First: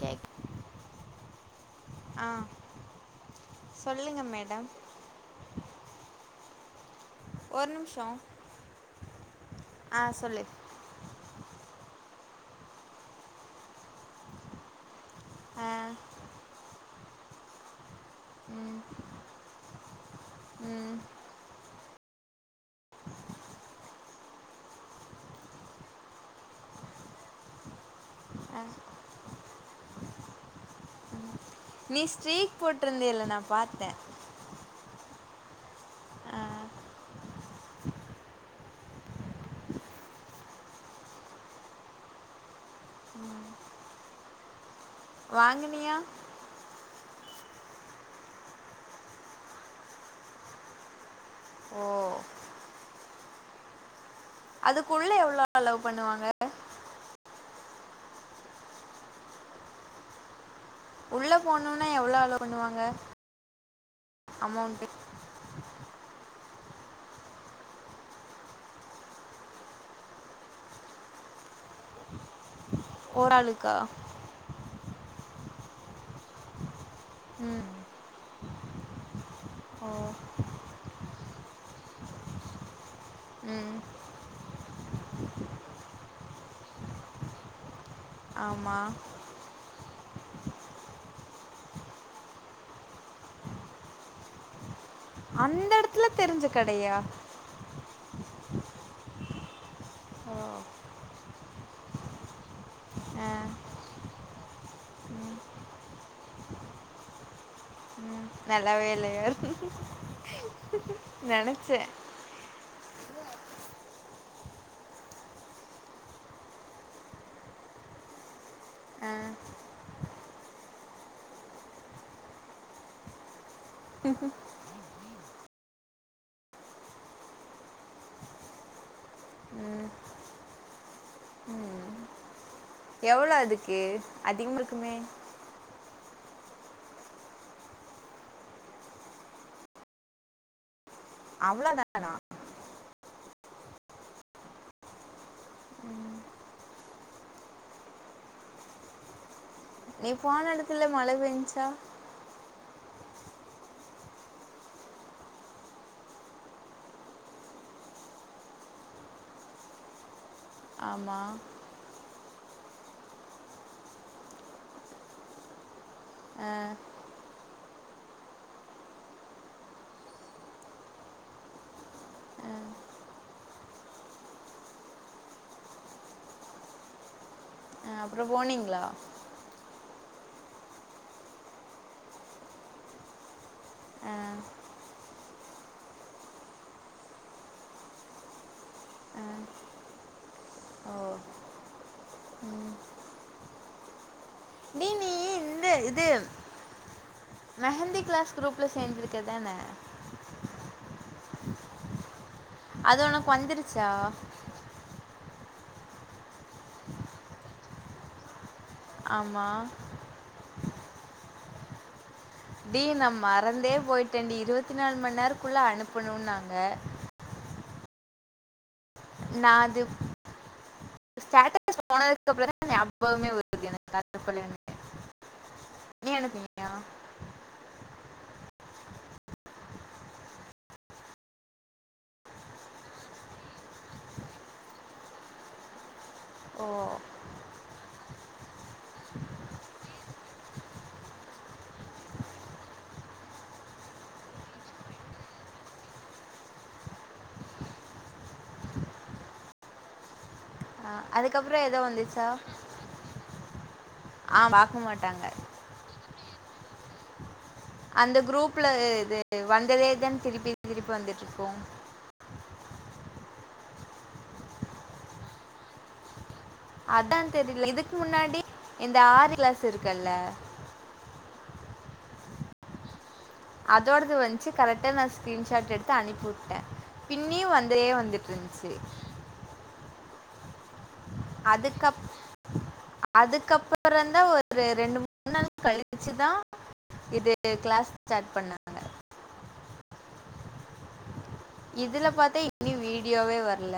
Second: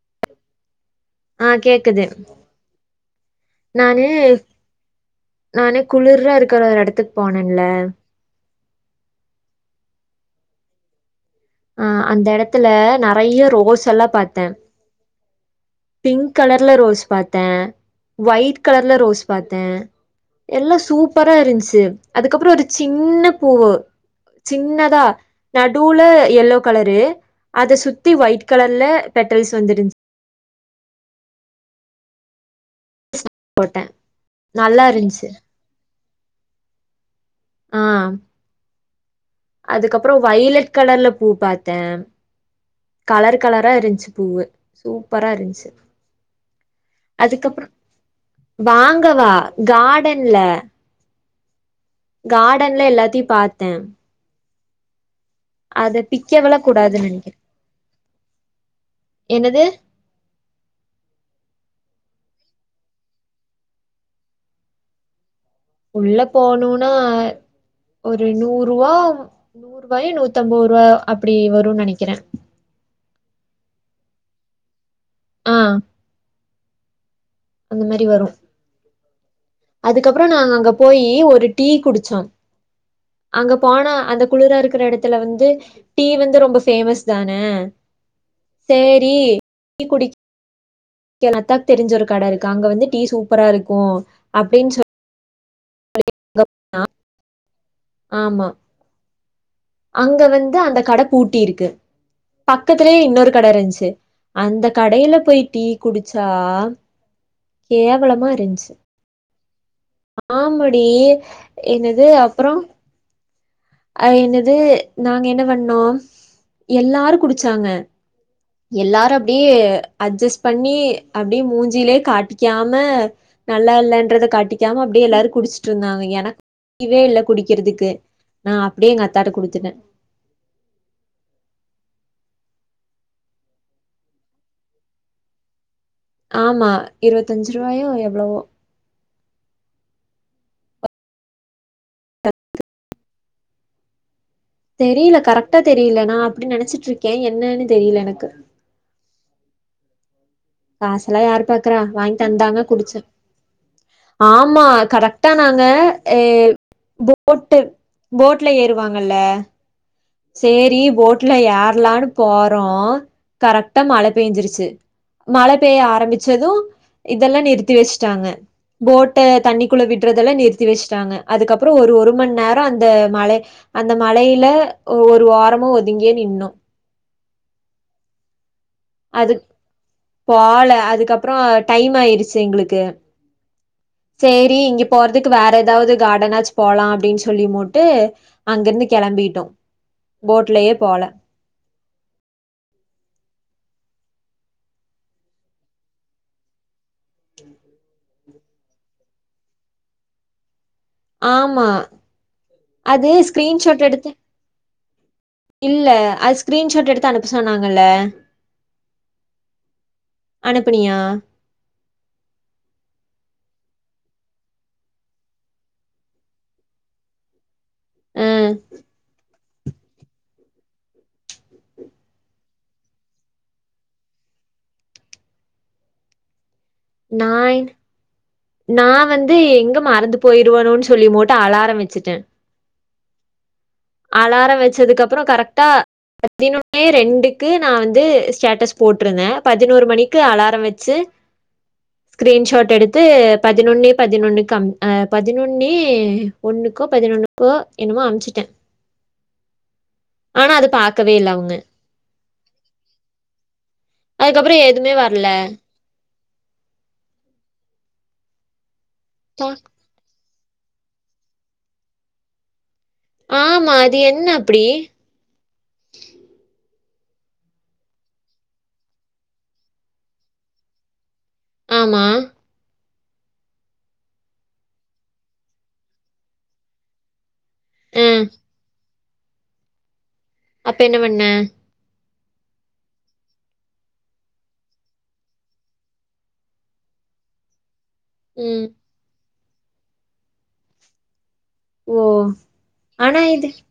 Cake ஆ கேக்குது ஆ நானே சொல்லுங்கள் மேடம் நானே குளிரா இருக் க்கற எடத் போனல்ல ஒரு நிமிஷம் ஆ சொல்லு ஆ அந்த எடத்துல நெறைய ரோஸ் எல்லா பாத்தே ஆ பிங்க் கலர்ல ரோஸ் பாத்தே ஒயிட் ம் கலர்ல ரோஸ் பாத்தே எல்லா ம் சூப்பரா இருந்ச்சி அதுக்கப்புறோ ஒரு சின்ன பூவு சின்னதா நடுவுல எல்லோ கலரு அத சுத் த்தி ஒய்ட் கலர்ல பெட் ட்டல்ஸ் வந்துருஞ்ச் நீ ஸ்டிரி போட்டிருந்தேல்ல நா பாத்தே சி ஆ அதுக்கப்புறோ ஒய்லட் கலர்ல பூ பாத்தே கலர் கலரா இருந்துச்சி பூவு சூப்பரா இருந்துச்சி வாங்குனியா அதுக்கப்புறோ வாங்கவா கார்டன்ல ஓ கார்டன்ல எல்லாதியு பாத்தே அதுக்குள்ள எவ் அத பிக்கவல்ல கூடாது நெனைக்கிறே என்னது உள்ள போணுனா எவ்ளோ அளவ் பண்ணுவாங்க அமௌண்ட் உள்ள போனுன்னா ஒரு நூறு ரூவா நூறு ரூவாயு நூத்தம்ப ரூவா அப்பிடி வரு ஓராளுக்கா ஆ ம் அந்த மாரி வரு ஓ அதுக்கப்புறோ நாங்க அங்க போயி ஒரு ஒரு டீ குடிச்சோ அங்க ம் போனா அந்த குளிரா இருக் க்கிற எடத்துல வந்து டீ வந்து ரொம்ப பேமஸ் தான ஆமாம் சேரி டீ குடிக் க்கனத்தா தெரிஞ்ச ஒரு கட இருக்கா அங்க வந்து டீ சூப்பரா இருக்கு அப்பிடின் சொல் அந்த எடத் த்துல தெரிஞ்ச கடையா ஆமா அங்க ஓ வந்து அந்த கட பூட்டிருக்கு பக்கத்திலியே ஆ இன்னொரு கட இருந்துச்சி அந்த கடையில போய் டீ குடிச்சா கேவ ம் வலமா இருந்ச்சி நல்லாவே இல்லையா ஆமடி நினச்சேன் என்னது அப்புறோ அ என்னது நாங்க என்ன பண்ணோ எல்லாரு குடிச்சாங்க எல்லாரும் ஆ அப்பிடியே அட்ஜஸ் பண்ணி அப்பிடியே மூஞ்சிலே காட்டிக்காம நல்லா இல்லன்றத காட்டிக்காம அப்பிடியே எல்லாரு குடிச்சுட்டு இருந்தாங்க புடிக்கவே இல்ல குடிக்கிறதுக்கு நா அப்பிடியே எங்க அத்தாட்ட குடுத்துட்டே எவ்ளோ அதுக்கு அதிகமா இருக்குமே ஆமா இருவத்தஞ்சு ரூவாயோ எவ்ளவோ அவ்ள தானா தெரியல கரெக்டா தெரியல நா அப்பிடின் நெனச்சிட்டு இருக்கே என்னென் தெரியல எனக்கு நெ காசல்லா யாரு பாக்கறா வாங்கி தந்தாங்க குடிச்ச ஆமா கரெக்டா நாங்க ஏ போட்டு போட்ல ஏறுவாங்கல்ல சேரி ஆமாம் போட்ல யாரலான் போறோ கரெக்டா மழ பெஞ்சிருச்சு மழ பெய்ய ஆரம்பிச்சது இதெல்லா நிறுத்தி வச்சிட்டாங்க போட்ட தண்ணிக்குள்ள விடுறதெல்லா நிறுத்தி வச்சிட்டாங்க அதுக்கப்புறோ ஒரு ஒரு மணி நேரம் அந்த மழ அந்த மழையில ஒரு ஓரமா ஒதுங்கியே நின்னோ அ அப்புறோ போனீங் ங்கலா அது போல அதுக்கப்புறோ டைம் ஆயிருச்சி எங்களுக்கு அஹ், சேரி இங்க போறதுக்கு வேற ஏதாவது கார்டனாச்சி போலா அப்பிடின் சொல்லிமுட்டு அங்கிருந்து அஹ், கெளம்பிட்டோ போட்லயே ஓ போல இந்து இது மெஹந்தி கிளாஸ் குரூப்ல சேந்துருக்கதான ஆமா அது ஒனக்கு ஸ்கிரீன்ஷாட் வந்துருச்சா எடுத்து இல்ல அது ஸ்கிரீன்ஷாட் எடுத்து அனுப்ப சொன்னாங்கல்ல ஆமா அனுப்பனியா டி நா மறந்தே போயிட்டேடி இருவத்தி நாலு மணி நேரக்குள்ள அனுப்பனுனாங்க அ நா அதுப் ஸ்டேட்டஸ் போனதுக்குப்புறோ தா நெயாபகமே வருது எனக்கு [unintelligible] நீ அனுப்பினியா நாயி நா வந்து எங்க மறந்து போயிருவனோன் சொல்லி மோட்டு அலாரம் வச்சிட்டே அலாரோ வச்சதுக்கப்புறோ கரெக்டா பதினொன்னே ஓ ரெண்டுக்கு நா வந்து ஸ்டேட்டஸ் போட்டிருந்தே பதினோரு மணிக்கு அலாரோ வச்சி ஸ்கிரீன்ஷாட் எடுத் த்து பதினொன்னே பதினொன்னுக்கு ஆ பதினொன்னு ஒன்னுக்கோ பதினொன்னுக்கோ என்னமோ அமுச்சிட்டே ஆனா அதுக் ஆ அதுக்கப்புறோ ஏதோ வந்துச்சா ஆ அதுக்கப்புறோ பார்க்க எதுமே மாட்டாங்க வரல அந்த குரூப்ல அ து தா வந்ததே தன் திருப்பி திருப்பி வந்துட்ருக்கு ஆமா அது என்ன அப்படி அதா தெரில இதுக்கு முன்னாடி இந்த ஆறு கிளாஸ் இருக்குல்ல ஆமா அதோடது வந்துச்சு கரெக்டா நா ஸ்கிரீன்ஷாட் எடுத்து அனுப்பி விட்டே பின் இனியு வந்துரே அ. வந்துட்டு இருந்துச்சு அப்ப என்ன பண்ண? அதுக்கப் அதுக்கப்புறம்ந்தா ஒரு ரெண்டு மூணு நாள் கழிச்சுதா இது கிளாஸ் ஸ்டாட் ம். பண்ணாங்க ஓ! இதுல பாத்தா இனி ஆனா வீடியோவே இது வரல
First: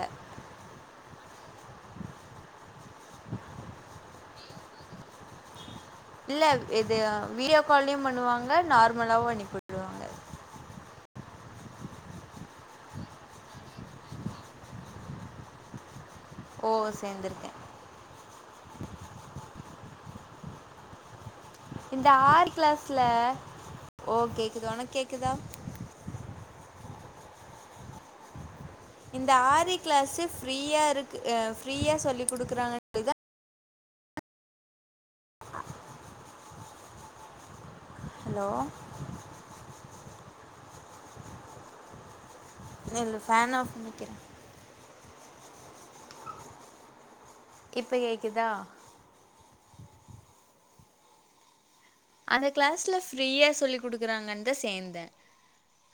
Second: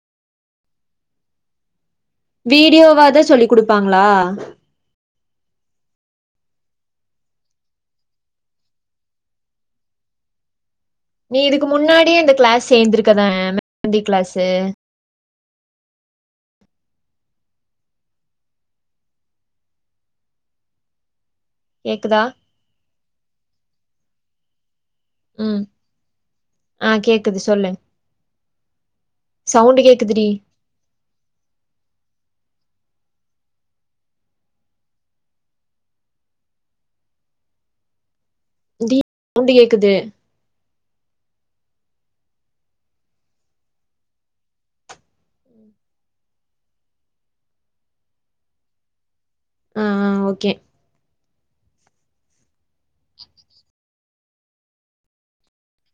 வீடியோவாத சொல்லி கொடுப்பாங்களா இல்ல இது வீடியோ காலயு பண்ணுவாங்க நார்மலாவு அணுப்பிவிட்ருவாங்க நீ இதுக்கு முன்னாடியே அந்த கிளாஸ் சேர்ந்திருக்கதான மேந்தி கிளாஸு ஓ சேந்திருக்கே இந்த கேக்குதா? ஆறு கிளாஸ்ல ஓகே துக்கான கேட்குதான் ம். ஆ கேக்குது சொல்லு இந்த ஆறி சவுண்டு கிளாஸு கேக்குதுடி. ஃபிரியா இருக்கு ஃபிரியாசொல்லிக் குடுக்குறாங்க இத ஹலோ ண்டு கேக்குது இல்ல ஃபேன் ஆப் பண்ணிக்கிறே இப்ப கேக்குதா ஆ ஆ ஓகே அதுக் கிளாஸ்ல ஃபிரியா சொல்லிக் குடுக்குறாங்கன்தா சேந்தே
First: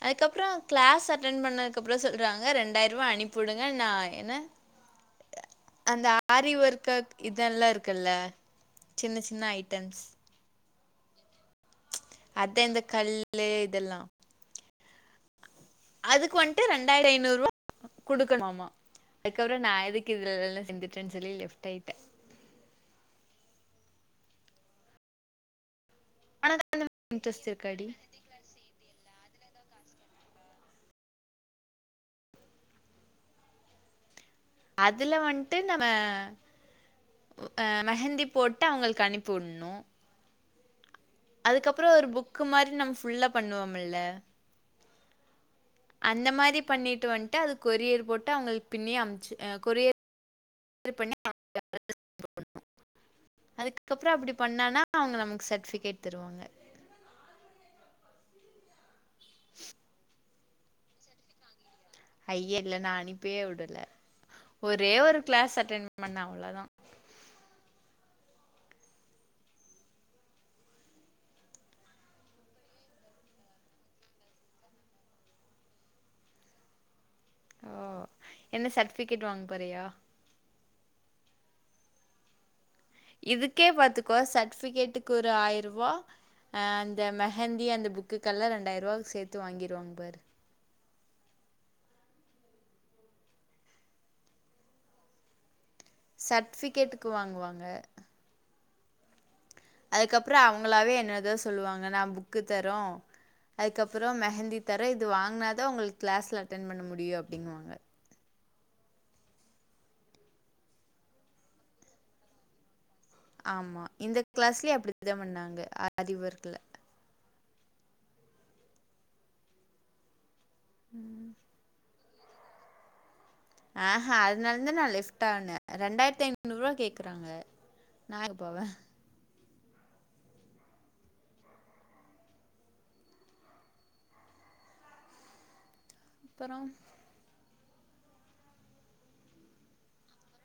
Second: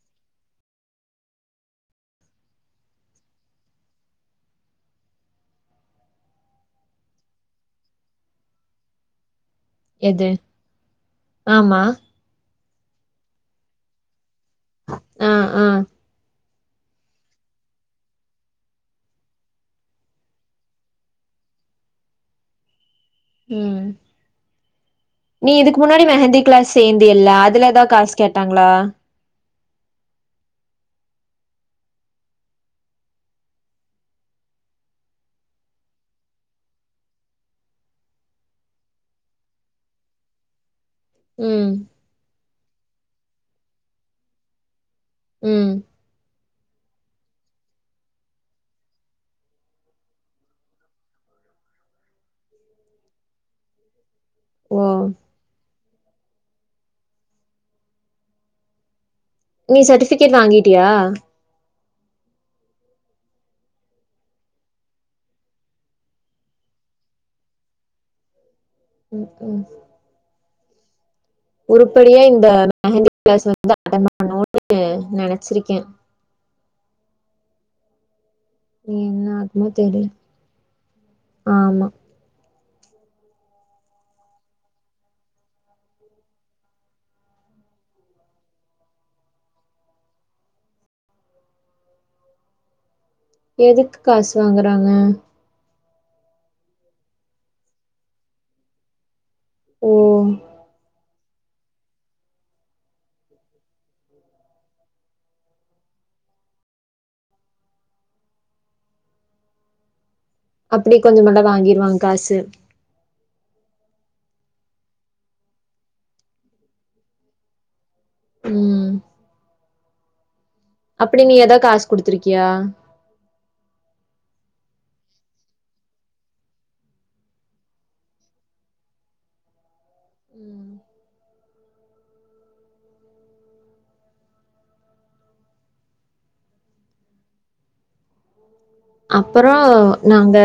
அதுப்றோ கிளாஸ் அட்டன் பன்னதுக்கப்றோ சொல்றாங்க ரெண்டாயிர் ரூபா அனுப்பி விடுங்க நா என்ன அந்த ஆரி ஒர்கு இதல்லா இருக்குல்ல சின்ன சின்ன ஐ எது ஆமா தே இந்த கல்லு இது எல்லா ஆ ஆ. அதுக்கு வந் ட்டு இரண்டாயிரத்தி ஐநூறு ரூவா குடுக்கணுமாமா அதுக்கு அப்புறோ நா எதுக்குது இல்ல்ல லென்ட்டு சொல்லி லெஃப்ட் ஆயிட்டே ம் நீ இதுக் முன்னாடி மெஹந்தி ஒனக்கு கிளாஸ் அந்த சேந்து மாரி எல்லா இன்ட்ரெஸ்ட் அதுலதா இருக்காடி காசு கேட்டாங்களா அதுல வன்ட்டு நம்ம அ மெஹந்தி போட்டு அவுங்களுக்கு அனுப்புனு அதுக்கு ம். அப்புறோ ஒரு புக் க்கு மாரி நம்ம ஃபுல்லா பண்ணுவோ மில்ல ம். அந்த மாரி பண்ணிட்டு வன்ட்டு அது கொரியர் போட்டு அவுங்களுக்கு பின்னி அமிச்சி அ கொரியர் பண்ணி [unintelligible] அதுக்க அப்புறோ அப்பிடி பண்ணானா ஓ! அவுங்க நமக்கு சர்ட்டிஃபிகேட் திருவாங்க நீ சர்டிஃபிகேட் வாங்கி ட்டியா ஐய்ய இல்ல நா அனுப்பேவுடல ஒரே ஒரு கிளாஸ் அட்டன் பண்ணா அவ்ளவுதா ம் ம் உருப்பிடியா இந்த மெஹந்தி கிளாஸ் வந்து அட்டன் பண்ணனு நெனச்சிருக்கே ஓ என்ன நீ சர்ட்டிஃபிகேட் என்ன வாங்க ஆகுமோ போறியா தெரியல ஆமா இதுக்கே பாத்துக்கோ சர்டிஃபிகேட்டுக்கு ஒரு ஆயிரரூவா அ அந்த மெஹந்தி அந்த புக்குக்கு எல்லாம் இண்டாயிரரூவா சேத்து வாங்கிருவாங்க பாரு எதுக்கு காசு வாங்கறாங்க சர்டிஃபிகேட்டுக்கு வாங்குவாங்க ஓ அதுக்கு அப்புறோ அவங்களாவே என்னது த சொல்லுவாங்க நா புக்கு தரோ அதுக்கப்புறோ மெஹந்தி தரோ இது வாங்கனாதா உங்களுக்கு கிளாஸ்ல அட்டன் பண்ண முடியு அப்பிடிங்குவாங்க அப்பிடி கொஞ்சமாட வாங்கிருவாங்க காசு ஆமா இந்த கிளாஸ்லயே அப்பிடிதா பண்ணாங்க அதிபர்கள ம் அப்டி நீ எதா காஸ் குடுத்துருக்கியா ஆஹ் அதனாலதா நா லெப்ட் ஆனே ரெண்டாயிரத்தி ஐநூறு ரூவா கேக்குறாங்க நா எங்க போவே ம் அப்புறோ அப்புறோ நாங்க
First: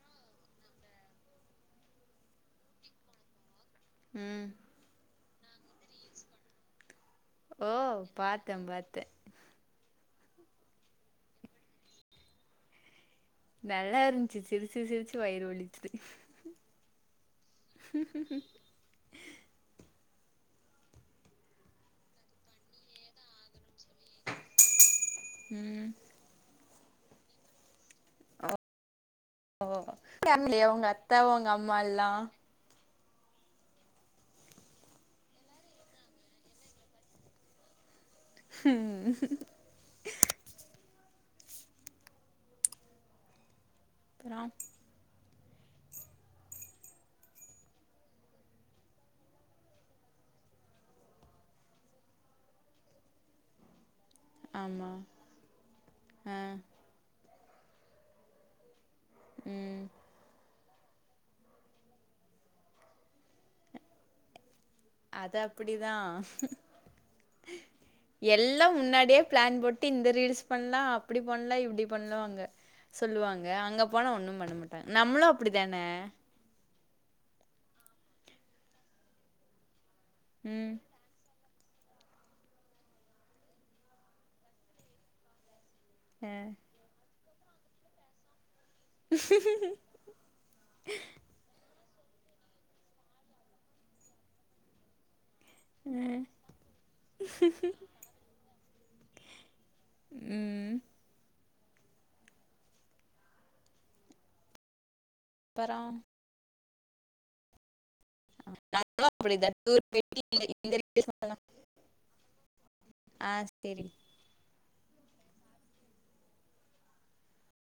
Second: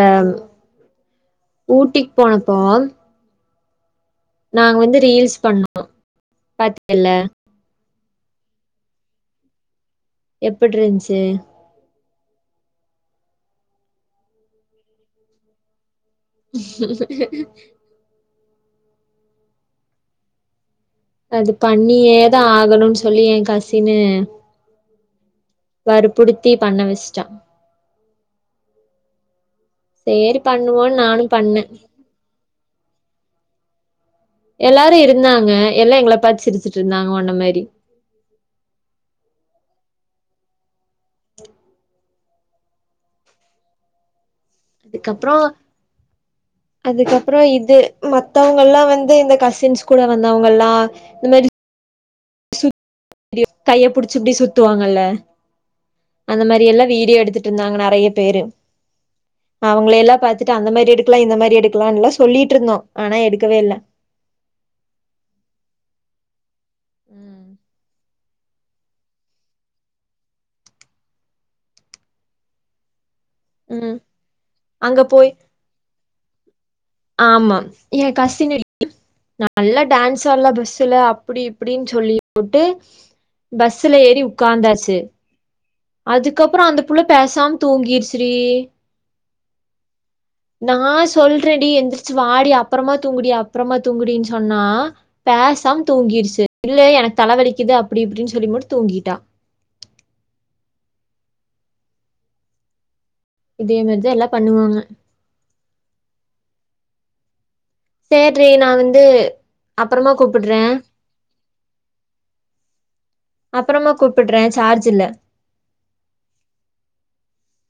ஊட்டிக்கு போனப்போ ம். நாங்க வந்து ரீல்ஸ் பண்ணோ பாத்தல்ல ஓ பாத்தே பாத்தே எப்பட்ருந்துச்சு நல்லா இருந்துச்சு சிரிச்சு சிரிச்சு வயிறு வலிச்சிது [unintelligible] அது பண்ணியே தா ஆகணும்னு சொல்லி எ காஸ் ஸ்ஸினு ம். வற்புறுத்தி பண்ணவச்டா ஓ [inaudible] உங்க பண்ணுவோன்னு அத்த நானு உங்க பண்ண அம்மால்லா எல்லாரும் இருந்தாங்க எல்லாரு இருந்தாங்க எல்லா எங்கள பாத்து சிருச்சுட்டு இருந்தாங்க ஒன்ன மாரி உ அப்றோ அதுக்கப்புறோ அதுக்கப்புறோ இது மத்தவங்கல்லா வந்து இந்த கசின்ஸ் கூட வந்தவங்கல்லா‌ இந்த மாரி [unintelligible] கையப்பிடிச் ச்சு ஆமா. சுத்துவாங்கள்ள ஆ. அந்த மாரி எல்லா வீடியோ எடுத்து ருந்தாங்க நறையா பேரு ம். அவங்கள எல்லா பாத்துட் டு அந்த மாரி எடுக்கலா இந்த மாரி எடுக்கலா எல்லா சொல்லிட்டு இருந்தோ ஆனா எடுக்கவே இல்ல அது அப்படிதா உ எல்லா முன்னாடியே பிளான் போட்டு இந்த ரீல்ஸ் பண்லா அப்டி பண்லா இப்டி பண்லா ஆங்க சொல்லுவாங்க அங்க ம் போனா ஒண்ணு பண்ண மாட்டாங்க அங்க நம்மளு போய் அப்டித்தான ஆமா எ கஸினடி நல்லா டான்ஸ் ஆட்லா ம். பஸ்ஸுல அப்டி இப் அப்டின்னு சொல்லிபுட்டு பஸ்ல ஏறி உக்காந்தாச்சு அ. அதுக்கப்புறோ அந்த புல பேசாம தூங்கிருச்ரி நா சொல்றே டி ஏந்ரி சுவாடி அப்புறமா தூங்குடி அப்புறமா தூங்குடின்னு சொன்னா பேசாம் தூங்கிருச்சு இல்ல எனக்கு தலைவலிக்குது அப்டி இப்டின்னு சொல்லி முட்டு தூங்கிட்டா உ உ இதே மாரிதா எல்லா பண்ணுவாங்க அப்பரோ சேர்டி நா வந்து அப்படிதான் டூர் அப்புறமா போயிட்டு இந்த கூப்பிட்றே இந்த ரீல்ஸ் பண்ணலாம். ஆ சரி. அப்புறமா கூப்பிட்றே சார்ஜ் இல்ல